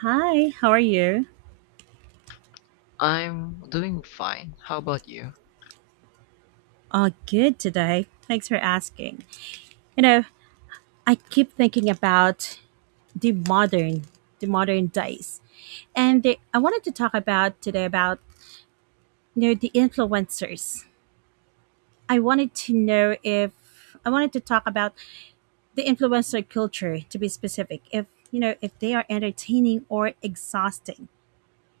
Hi, how are you? I'm doing fine. How about you? Oh, good today. Thanks for asking. You know, I keep thinking about the modern, the modern days, I wanted to talk about today about the influencers. I wanted to know if I wanted to talk about the influencer culture to be specific. If you know if they are entertaining or exhausting.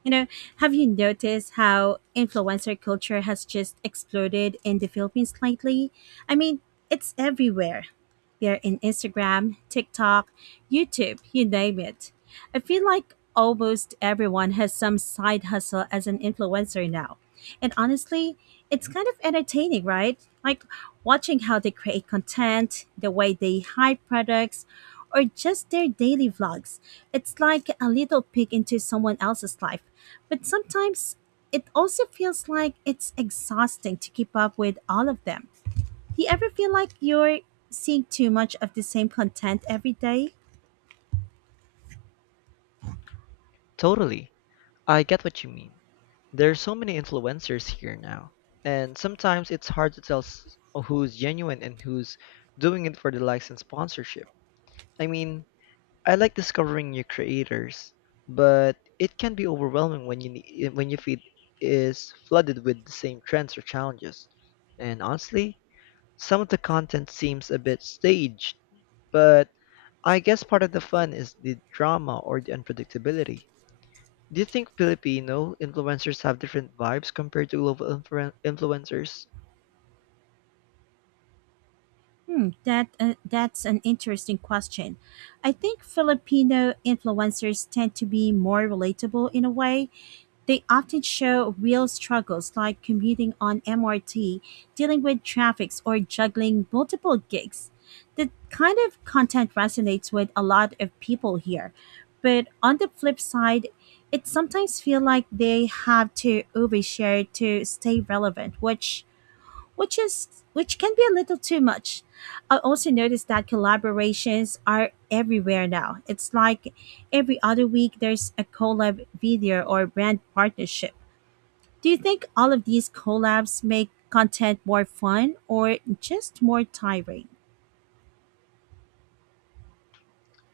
You know, have you noticed how influencer culture has just exploded in the Philippines lately? I mean, it's everywhere. They're in Instagram, TikTok, YouTube, you name it. I feel like almost everyone has some side hustle as an influencer now. And honestly, it's kind of entertaining, right? Like watching how they create content, the way they hide products, or just their daily vlogs. It's like a little peek into someone else's life. But sometimes it also feels like it's exhausting to keep up with all of them. Do you ever feel like you're seeing too much of the same content every day? Totally. I get what you mean. There are so many influencers here now, and sometimes it's hard to tell who's genuine and who's doing it for the likes and sponsorship. I mean, I like discovering new creators, but it can be overwhelming when your feed is flooded with the same trends or challenges. And honestly, some of the content seems a bit staged. But I guess part of the fun is the drama or the unpredictability. Do you think Filipino influencers have different vibes compared to global influencers? That's an interesting question. I think Filipino influencers tend to be more relatable in a way. They often show real struggles like commuting on MRT, dealing with traffics, or juggling multiple gigs. That kind of content resonates with a lot of people here. But on the flip side, it sometimes feel like they have to overshare to stay relevant, which can be a little too much. I also noticed that collaborations are everywhere now. It's like every other week there's a collab video or brand partnership. Do you think all of these collabs make content more fun or just more tiring?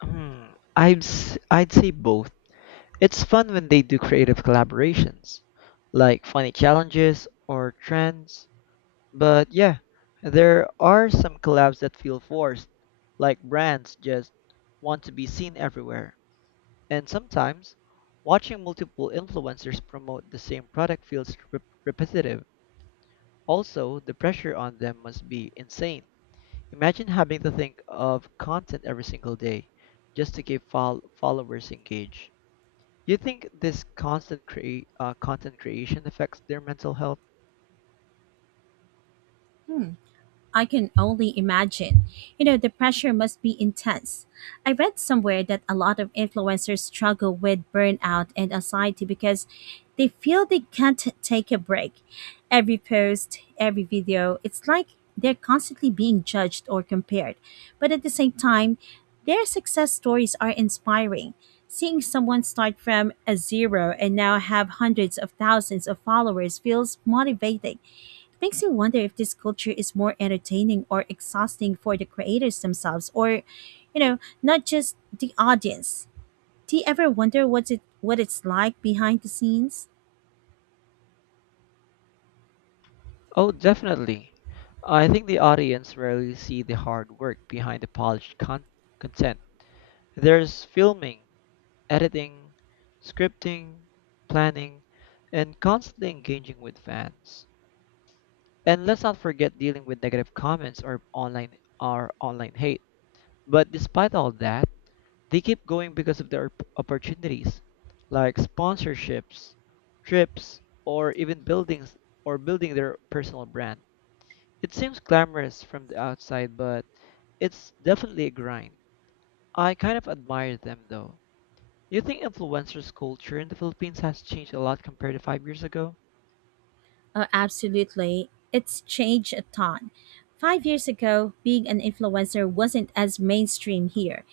I'd say both. It's fun when they do creative collaborations, like funny challenges or trends. But yeah, there are some collabs that feel forced, like brands just want to be seen everywhere. And sometimes, watching multiple influencers promote the same product feels repetitive. Also, the pressure on them must be insane. Imagine having to think of content every single day just to keep followers engaged. You think this constant content creation affects their mental health? I can only imagine. The pressure must be intense. I read somewhere that a lot of influencers struggle with burnout and anxiety because they feel they can't take a break. Every post, every video, it's like they're constantly being judged or compared. But at the same time, their success stories are inspiring. Seeing someone start from a zero and now have hundreds of thousands of followers feels motivating. Makes me wonder if this culture is more entertaining or exhausting for the creators themselves or not just the audience. Do you ever wonder what it's like behind the scenes? Oh, definitely. I think the audience rarely see the hard work behind the polished content. There's filming, editing, scripting, planning, and constantly engaging with fans. And let's not forget dealing with negative comments or online hate. But despite all that, they keep going because of their opportunities, like sponsorships, trips, or even building their personal brand. It seems glamorous from the outside, but it's definitely a grind. I kind of admire them though. Do you think influencers culture in the Philippines has changed a lot compared to 5 years ago? Oh, absolutely. It's changed a ton. 5 years ago, being an influencer wasn't as mainstream here.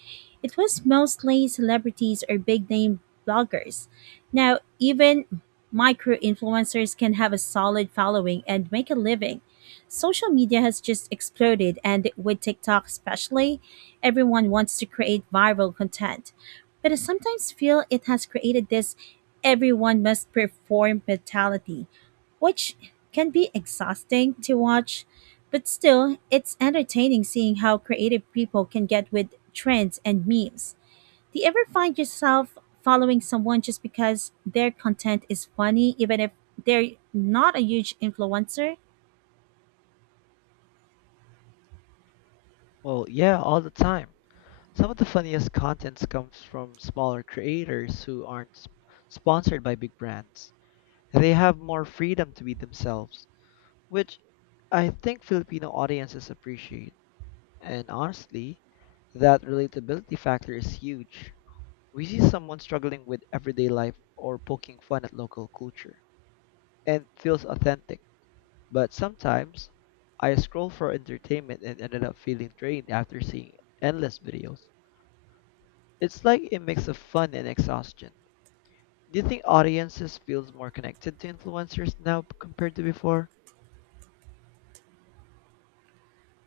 It was mostly celebrities or big name bloggers. Now, even micro influencers can have a solid following and make a living. Social media has just exploded, and with TikTok especially, everyone wants to create viral content. But I sometimes feel it has created this everyone must perform mentality which can be exhausting to watch, but still, it's entertaining seeing how creative people can get with trends and memes. Do you ever find yourself following someone just because their content is funny, even if they're not a huge influencer? Well, yeah, all the time. Some of the funniest contents comes from smaller creators who aren't sponsored by big brands. They have more freedom to be themselves, which I think Filipino audiences appreciate. And honestly, that relatability factor is huge. We see someone struggling with everyday life or poking fun at local culture, and feels authentic. But sometimes, I scroll for entertainment and ended up feeling drained after seeing endless videos. It's like a mix of fun and exhaustion. Do you think audiences feels more connected to influencers now compared to before?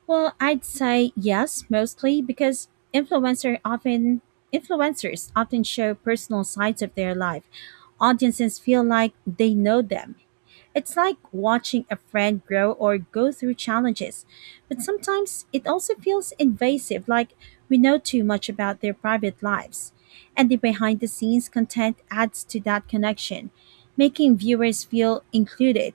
Well, I'd say yes, mostly because influencers often show personal sides of their life. Audiences feel like they know them. It's like watching a friend grow or go through challenges, but sometimes it also feels invasive, like we know too much about their private lives. And the behind the scenes content adds to that connection, making viewers feel included.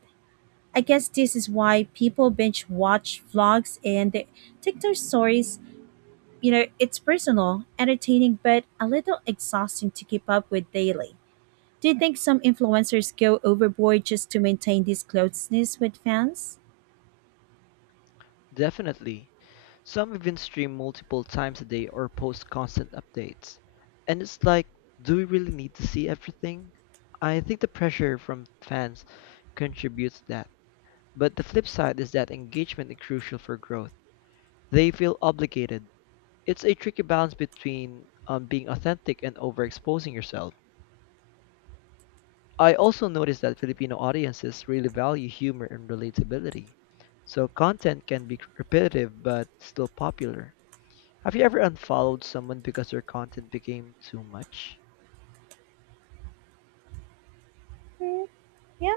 I guess this is why people binge watch vlogs and the TikTok stories. It's personal, entertaining, but a little exhausting to keep up with daily. Do you think some influencers go overboard just to maintain this closeness with fans? Definitely. Some even stream multiple times a day or post constant updates. And it's like, do we really need to see everything? I think the pressure from fans contributes to that. But the flip side is that engagement is crucial for growth. They feel obligated. It's a tricky balance between being authentic and overexposing yourself. I also noticed that Filipino audiences really value humor and relatability. So content can be repetitive but still popular. Have you ever unfollowed someone because their content became too much? Yeah,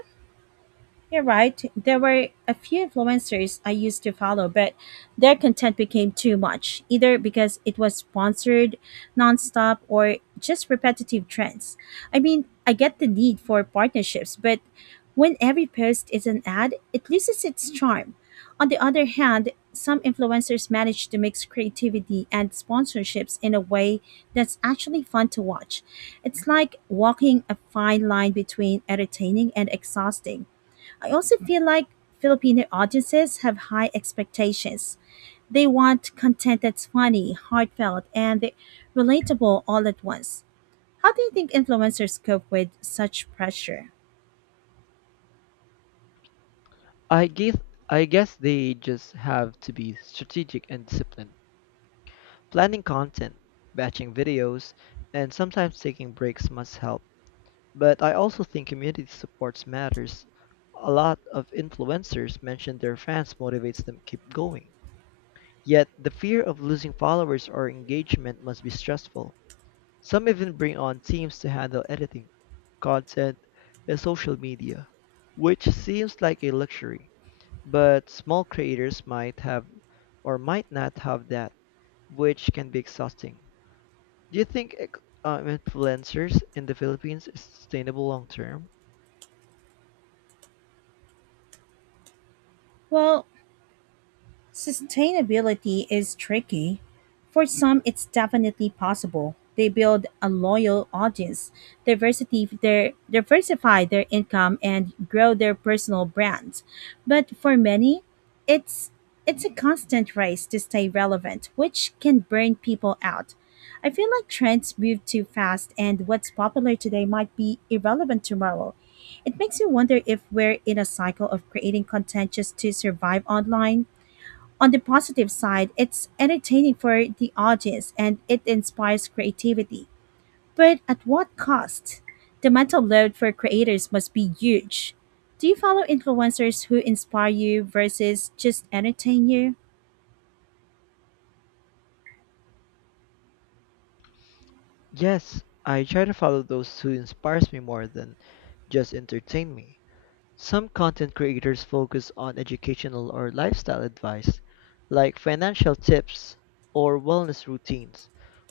you're right. There were a few influencers I used to follow, but their content became too much, either because it was sponsored nonstop or just repetitive trends. I mean, I get the need for partnerships, but when every post is an ad, it loses its charm. On the other hand, some influencers manage to mix creativity and sponsorships in a way that's actually fun to watch. It's like walking a fine line between entertaining and exhausting. I also feel like Filipino audiences have high expectations. They want content that's funny, heartfelt, and relatable all at once. How do you think influencers cope with such pressure? I guess I guess they just have to be strategic and disciplined. Planning content, batching videos, and sometimes taking breaks must help. But I also think community supports matters. A lot of influencers mention their fans motivates them keep going. Yet the fear of losing followers or engagement must be stressful. Some even bring on teams to handle editing, content, and social media, which seems like a luxury. But small creators might not have that, which can be exhausting. Do you think influencers in the Philippines is sustainable long term? Well, sustainability is tricky. For some, it's definitely possible. They build a loyal audience, diversify their income, and grow their personal brands. But for many, it's it's a constant race to stay relevant, which can burn people out. I feel like trends move too fast, and what's popular today might be irrelevant tomorrow. It makes me wonder if we're in a cycle of creating content just to survive online. On the positive side, it's entertaining for the audience and it inspires creativity. But at what cost? The mental load for creators must be huge. Do you follow influencers who inspire you versus just entertain you? Yes, I try to follow those who inspires me more than just entertain me. Some content creators focus on educational or lifestyle advice, like financial tips or wellness routines,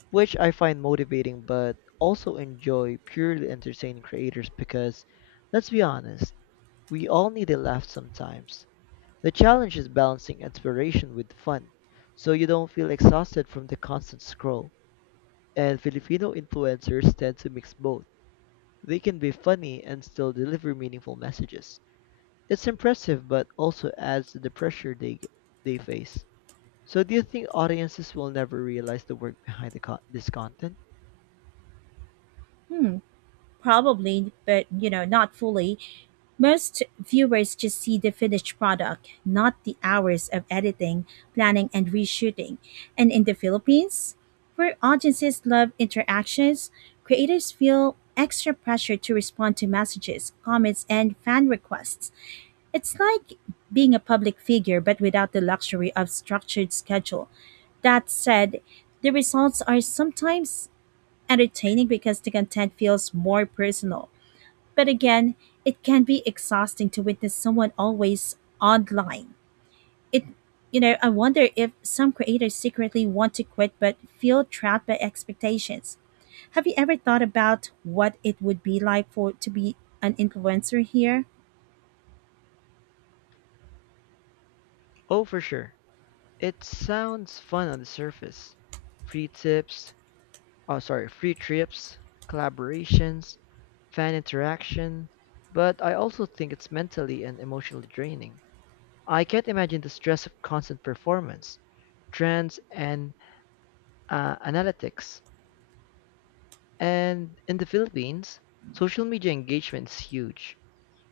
which I find motivating but also enjoy purely entertaining creators because, let's be honest, we all need a laugh sometimes. The challenge is balancing inspiration with fun, so you don't feel exhausted from the constant scroll. And Filipino influencers tend to mix both. They can be funny and still deliver meaningful messages. It's impressive, but also adds to the pressure they face. So, do you think audiences will never realize the work behind the this content? Hmm, Probably, but not fully. Most viewers just see the finished product, not the hours of editing, planning, and reshooting. And in the Philippines, where audiences love interactions, creators feel extra pressure to respond to messages, comments, and fan requests. It's like being a public figure, but without the luxury of structured schedule. That said, the results are sometimes entertaining because the content feels more personal. But again, it can be exhausting to witness someone always online. It I wonder if some creators secretly want to quit but feel trapped by expectations. Have you ever thought about what it would be like for to be an influencer here? Oh, for sure. It sounds fun on the surface. Free tips, oh, sorry, free trips, collaborations, fan interaction, but I also think it's mentally and emotionally draining. I can't imagine the stress of constant performance, trends, and analytics. And in the Philippines, social media engagement is huge.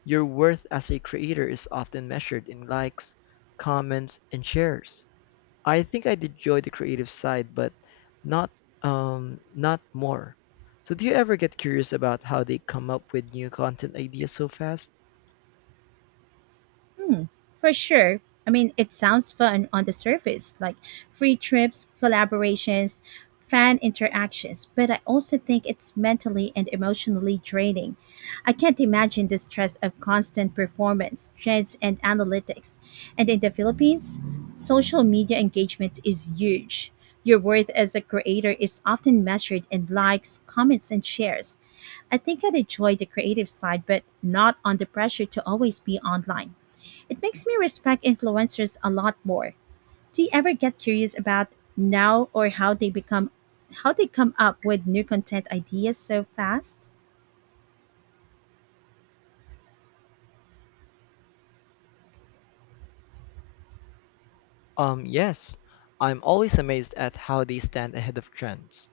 Your worth as a creator is often measured in likes, comments, and shares. I think I enjoy the creative side, but not not more. So do you ever get curious about how they come up with new content ideas so fast? For sure. I mean, it sounds fun on the surface, like free trips, collaborations, fan interactions, but I also think it's mentally and emotionally draining. I can't imagine the stress of constant performance, trends, and analytics. And in the Philippines, social media engagement is huge. Your worth as a creator is often measured in likes, comments, and shares. I think I'd enjoy the creative side, but not on the pressure to always be online. It makes me respect influencers a lot more. Do you ever get curious about now or how they become how they come up with new content ideas so fast? Yes. I'm always amazed at how they stand ahead of trends.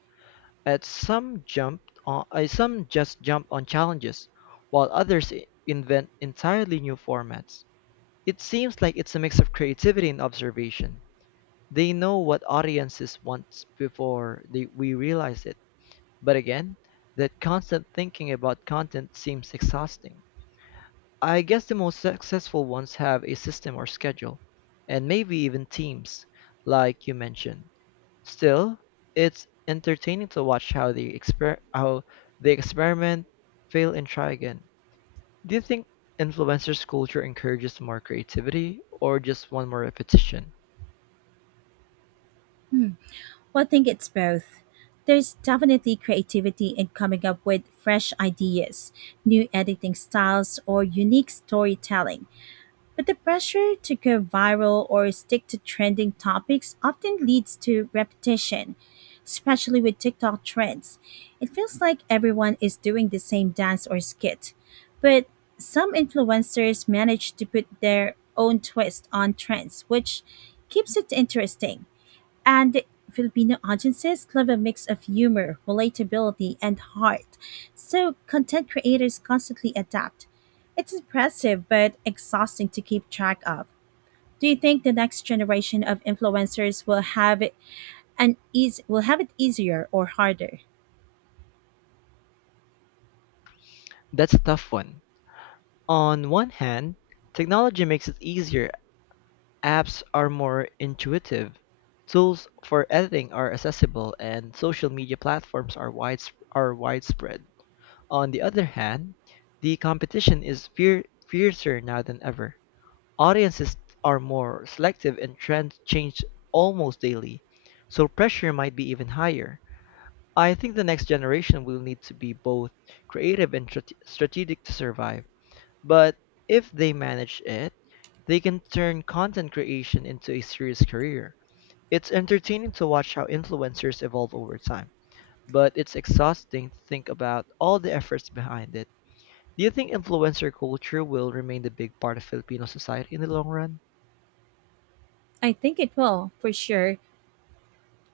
At some jumped on, some just jumped on challenges, while others invent entirely new formats. It seems like it's a mix of creativity and observation. They know what audiences want before we realize it. But again, that constant thinking about content seems exhausting. I guess the most successful ones have a system or schedule, and maybe even teams, like you mentioned. Still, it's entertaining to watch how they experiment, fail, and try again. Do you think influencers culture encourages more creativity or just one more repetition? Well, I think it's both. There's definitely creativity in coming up with fresh ideas, new editing styles, or unique storytelling. But the pressure to go viral or stick to trending topics often leads to repetition, especially with TikTok trends. It feels like everyone is doing the same dance or skit. But some influencers manage to put their own twist on trends, which keeps it interesting. And Filipino audiences love a mix of humor, relatability, and heart. So content creators constantly adapt. It's impressive but exhausting to keep track of. Do you think the next generation of influencers will have it an easy will have it easier or harder? That's a tough one. On one hand, technology makes it easier. Apps are more intuitive. Tools for editing are accessible and social media platforms are widespread. On the other hand, the competition is fear fiercer now than ever. Audiences are more selective and trends change almost daily, so pressure might be even higher. I think the next generation will need to be both creative and strategic to survive, but if they manage it, they can turn content creation into a serious career. It's entertaining to watch how influencers evolve over time, but it's exhausting to think about all the efforts behind it. Do you think influencer culture will remain the big part of Filipino society in the long run? I think it will, for sure.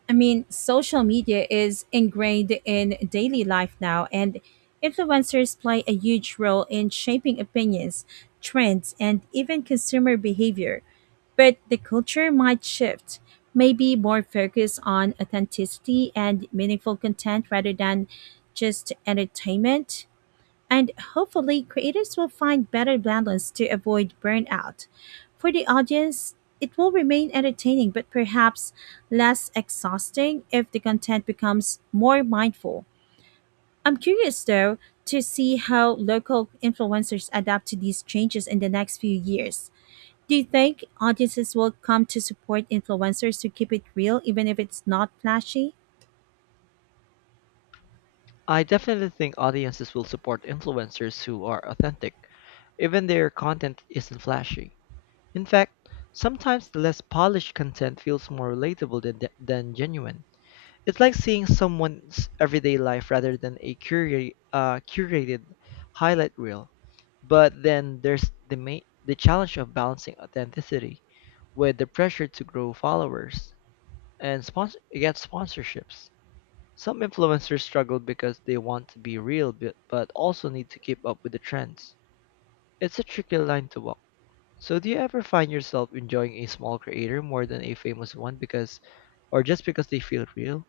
I mean, social media is ingrained in daily life now, and influencers play a huge role in shaping opinions, trends, and even consumer behavior. But the culture might shift, maybe more focus on authenticity and meaningful content rather than just entertainment. And hopefully, creators will find better balance to avoid burnout. For the audience, it will remain entertaining but perhaps less exhausting if the content becomes more mindful. I'm curious though to see how local influencers adapt to these changes in the next few years. Do you think audiences will come to support influencers to keep it real even if it's not flashy? I definitely think audiences will support influencers who are authentic, even their content isn't flashy. In fact, sometimes the less polished content feels more relatable than genuine. It's like seeing someone's everyday life rather than a curated highlight reel. But then there's the the challenge of balancing authenticity with the pressure to grow followers and get sponsorships. Some influencers struggle because they want to be real but also need to keep up with the trends. It's a tricky line to walk. So do you ever find yourself enjoying a small creator more than a famous one because or just because they feel real?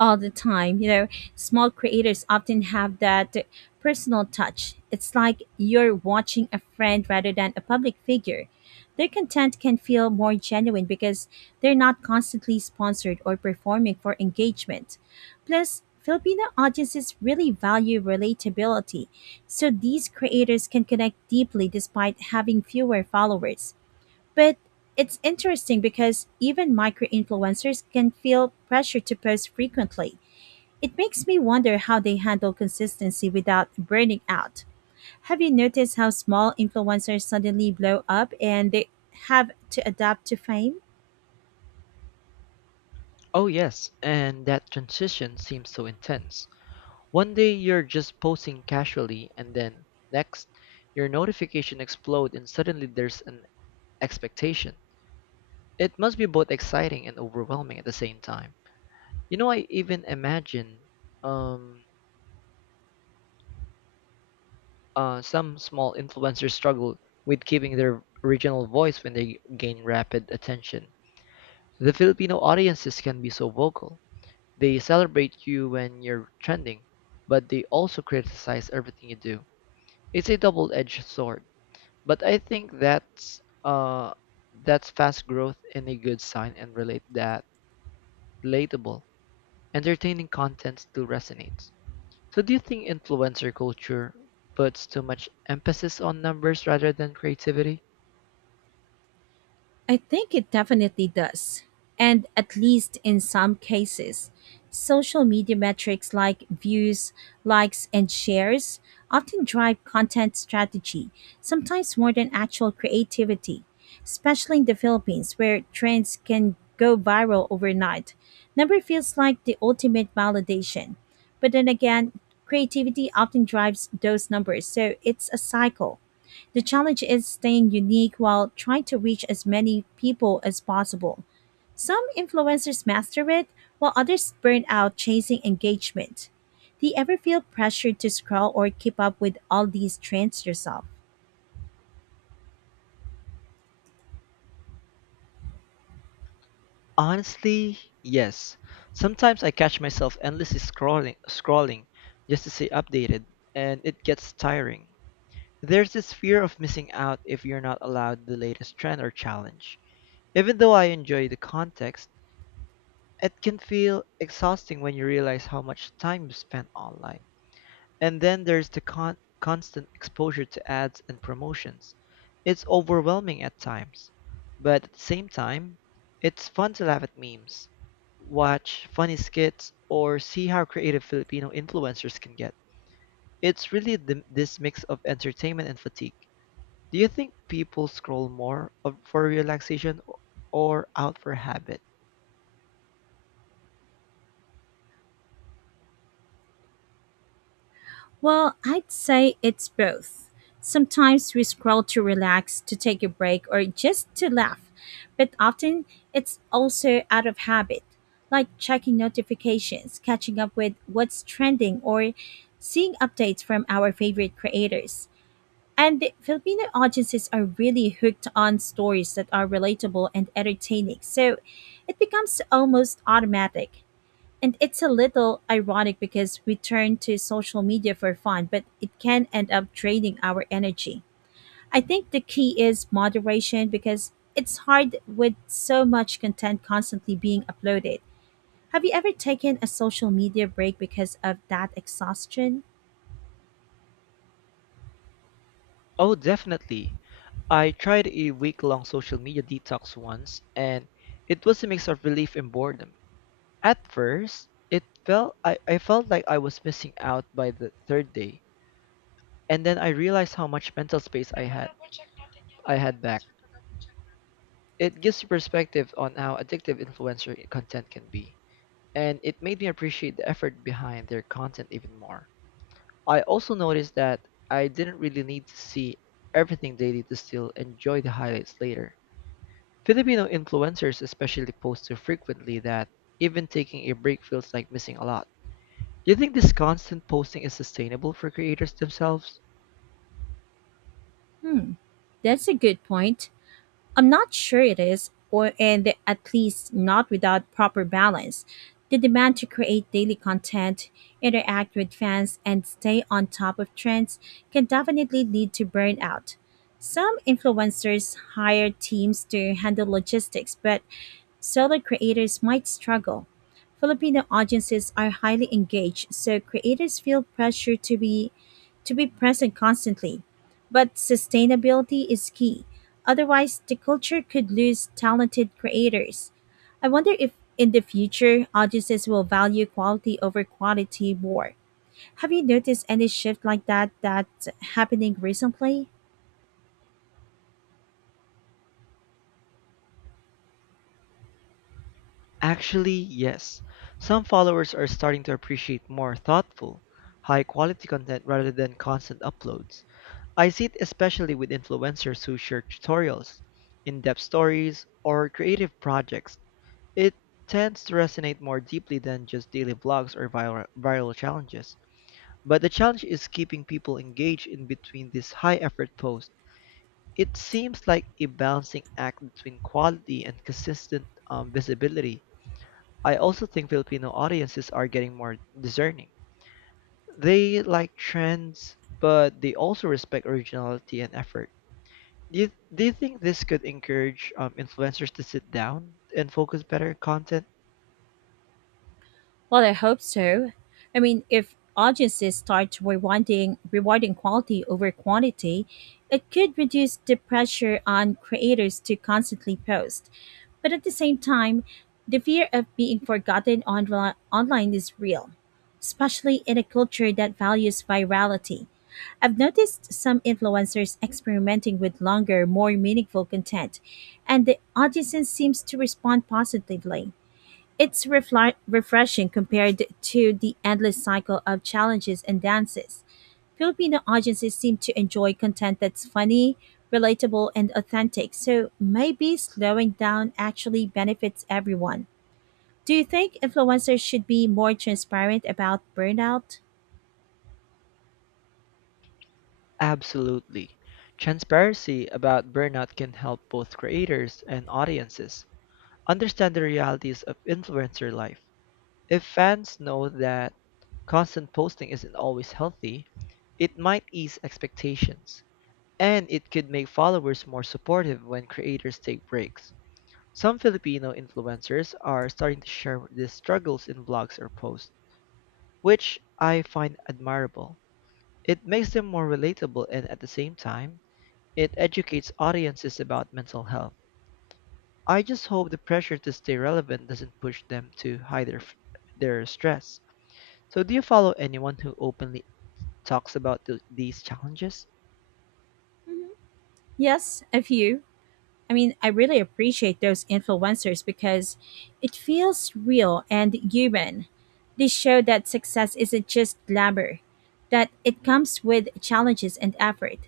All the time. Small creators often have that personal touch. It's like you're watching a friend rather than a public figure. Their content can feel more genuine because they're not constantly sponsored or performing for engagement. Plus, Filipino audiences really value relatability, so these creators can connect deeply despite having fewer followers. But it's interesting because even micro influencers can feel pressure to post frequently. It makes me wonder how they handle consistency without burning out. Have you noticed how small influencers suddenly blow up and they have to adapt to fame? Oh yes, and that transition seems so intense. One day you're just posting casually and then next your notification explode and suddenly there's an expectation. It must be both exciting and overwhelming at the same time. You know, I even imagine um, some small influencers struggle with keeping their original voice when they gain rapid attention. The Filipino audiences can be so vocal. They celebrate you when you're trending, but they also criticize everything you do. It's a double-edged sword, but I think that's fast growth and a good sign and relate that relatable, entertaining content still resonates. So do you think influencer culture puts too much emphasis on numbers rather than creativity? I think it definitely does. And at least in some cases, social media metrics like views, likes, and shares often drive content strategy, sometimes more than actual creativity, especially in the Philippines where trends can go viral overnight. Number feels like the ultimate validation. But then again, creativity often drives those numbers, so it's a cycle. The challenge is staying unique while trying to reach as many people as possible. Some influencers master it, while others burn out chasing engagement. Do you ever feel pressured to scroll or keep up with all these trends yourself? Honestly, yes. Sometimes I catch myself endlessly scrolling just to stay updated, and it gets tiring. There's this fear of missing out if you're not allowed the latest trend or challenge. Even though I enjoy the context, it can feel exhausting when you realize how much time you spent online. And then there's the constant exposure to ads and promotions. It's overwhelming at times, but at the same time, it's fun to laugh at memes, watch funny skits, or see how creative Filipino influencers can get. It's really this mix of entertainment and fatigue. Do you think people scroll more for relaxation or out for habit? Well, I'd say it's both. Sometimes we scroll to relax, to take a break, or just to laugh, but often it's also out of habit, like checking notifications, catching up with what's trending, or seeing updates from our favorite creators. And the Filipino audiences are really hooked on stories that are relatable and entertaining, so it becomes almost automatic. And it's a little ironic because we turn to social media for fun, but it can end up draining our energy. I think the key is moderation because it's hard with so much content constantly being uploaded. Have you ever taken a social media break because of that exhaustion? Oh, definitely. I tried a week-long social media detox once, and it was a mix of relief and boredom. At first, I felt like I was missing out by the third day, and then I realized how much mental space I had. Back. It gives you perspective on how addictive influencer content can be, and it made me appreciate the effort behind their content even more. I also noticed that I didn't really need to see everything daily to still enjoy the highlights later. Filipino influencers especially post so frequently that even taking a break feels like missing a lot. Do you think this constant posting is sustainable for creators themselves? That's a good point. I'm not sure it is, or and at least not without proper balance. The demand to create daily content, interact with fans, and stay on top of trends can definitely lead to burnout. Some influencers hire teams to handle logistics, but solo creators might struggle. Filipino audiences are highly engaged, so creators feel pressure to be present constantly. But sustainability is key. Otherwise, the culture could lose talented creators. I wonder if in the future audiences will value quality over quantity more. Have you noticed any shift like that's happening recently? Actually, yes. Some followers are starting to appreciate more thoughtful, high quality content rather than constant uploads. I see it especially with influencers who share tutorials, in depth stories, or creative projects. It tends to resonate more deeply than just daily vlogs or viral challenges. But the challenge is keeping people engaged in between these high effort posts. It seems like a balancing act between quality and consistent visibility. I also think Filipino audiences are getting more discerning. They like trends, but they also respect originality and effort. Do you think this could encourage influencers to sit down and focus better on content? Well, I hope so. I mean, if audiences start rewarding quality over quantity, it could reduce the pressure on creators to constantly post. But at the same time, the fear of being forgotten online is real, especially in a culture that values virality. I've noticed some influencers experimenting with longer, more meaningful content, and the audience seems to respond positively. It's refli refreshing compared to the endless cycle of challenges and dances. Filipino audiences seem to enjoy content that's funny, relatable, and authentic, so maybe slowing down actually benefits everyone. Do you think influencers should be more transparent about burnout? Absolutely. Transparency about burnout can help both creators and audiences understand the realities of influencer life. If fans know that constant posting isn't always healthy, it might ease expectations. And it could make followers more supportive when creators take breaks. Some Filipino influencers are starting to share these struggles in blogs or posts, which I find admirable. It makes them more relatable and at the same time, it educates audiences about mental health. I just hope the pressure to stay relevant doesn't push them to hide their stress. So, do you follow anyone who openly talks about these challenges? Yes, a few. I mean, I really appreciate those influencers because it feels real and human. They show that success isn't just glamour, that it comes with challenges and effort.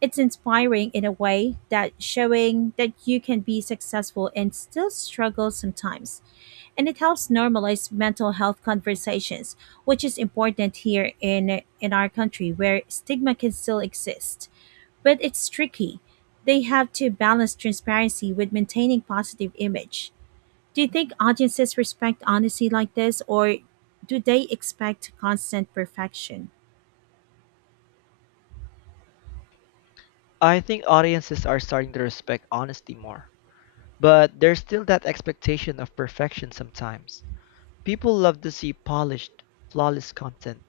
It's inspiring in a way that showing that you can be successful and still struggle sometimes. And it helps normalize mental health conversations, which is important here in our country where stigma can still exist. But it's tricky. They have to balance transparency with maintaining positive image. Do you think audiences respect honesty like this or do they expect constant perfection? I think audiences are starting to respect honesty more. But there's still that expectation of perfection sometimes. People love to see polished, flawless content,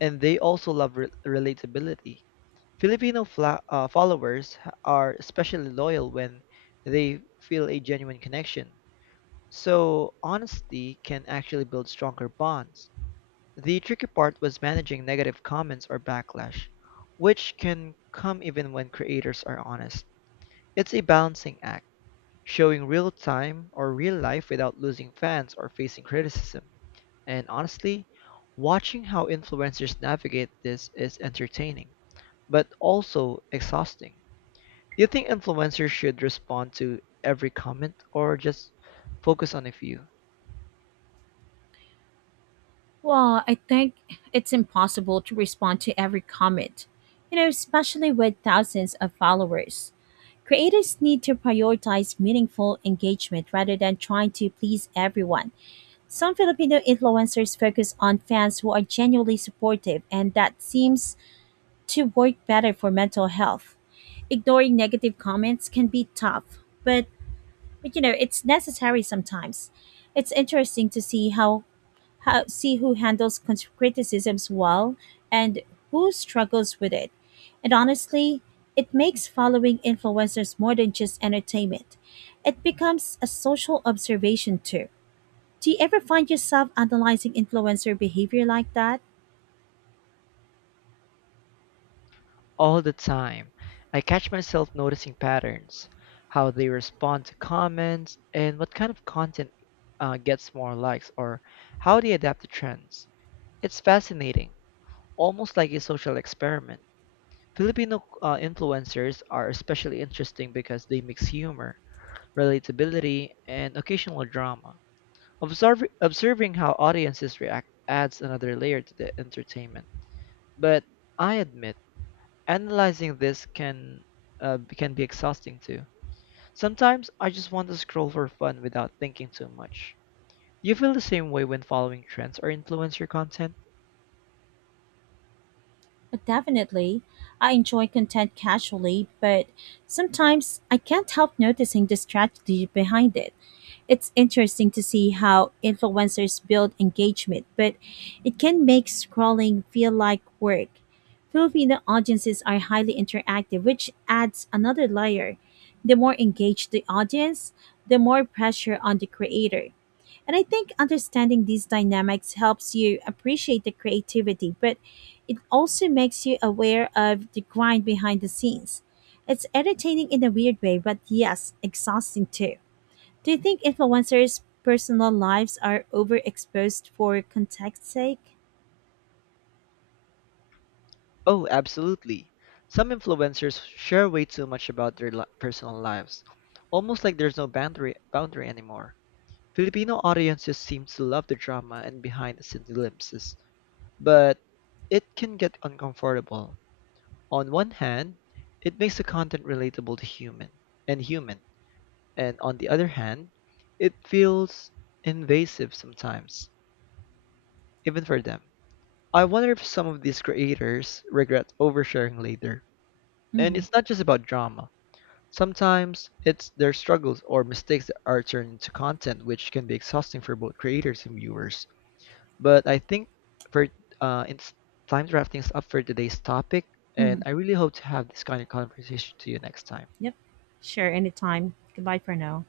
and they also love relatability. Filipino followers are especially loyal when they feel a genuine connection. So, honesty can actually build stronger bonds. The tricky part was managing negative comments or backlash, which can come even when creators are honest. It's a balancing act showing real time or real life without losing fans or facing criticism. And honestly, watching how influencers navigate this is entertaining, but also exhausting. Do you think influencers should respond to every comment or just focus on a few? Well, I think it's impossible to respond to every comment, you know, especially with thousands of followers. Creators need to prioritize meaningful engagement rather than trying to please everyone. Some Filipino influencers focus on fans who are genuinely supportive, and that seems to work better for mental health. Ignoring negative comments can be tough, but you know, it's necessary sometimes. It's interesting to see how see who handles con- criticisms well and who struggles with it. And honestly, it makes following influencers more than just entertainment. It becomes a social observation too. Do you ever find yourself analyzing influencer behavior like that? All the time, I catch myself noticing patterns, how they respond to comments, and what kind of content gets more likes, or how they adapt to trends. It's fascinating, almost like a social experiment. Filipino influencers are especially interesting because they mix humor, relatability, and occasional drama. Observing how audiences react adds another layer to the entertainment. But I admit, analyzing this can be exhausting too. Sometimes I just want to scroll for fun without thinking too much. You feel the same way when following trends or influencer content? Definitely. I enjoy content casually, but sometimes I can't help noticing the strategy behind it. It's interesting to see how influencers build engagement, but it can make scrolling feel like work. Filipino audiences are highly interactive, which adds another layer. The more engaged the audience, the more pressure on the creator. And I think understanding these dynamics helps you appreciate the creativity, but it also makes you aware of the grind behind the scenes. It's entertaining in a weird way, but yes, exhausting too. Do you think influencers' personal lives are overexposed for context's sake? Oh, absolutely. Some influencers share way too much about their personal lives, almost like there's no boundary anymore. Filipino audiences seem to love the drama and behind the scenes glimpses, but it can get uncomfortable. On one hand, it makes the content relatable to human, and on the other hand, it feels invasive sometimes, even for them. I wonder if some of these creators regret oversharing later. And Mm-hmm. it's not just about drama. Sometimes it's their struggles or mistakes that are turned into content, which can be exhausting for both creators and viewers. But I think for it's time to wrap things up for today's topic, and Mm-hmm. I really hope to have this kind of conversation to you next time. Yep. Sure, anytime. Goodbye for now.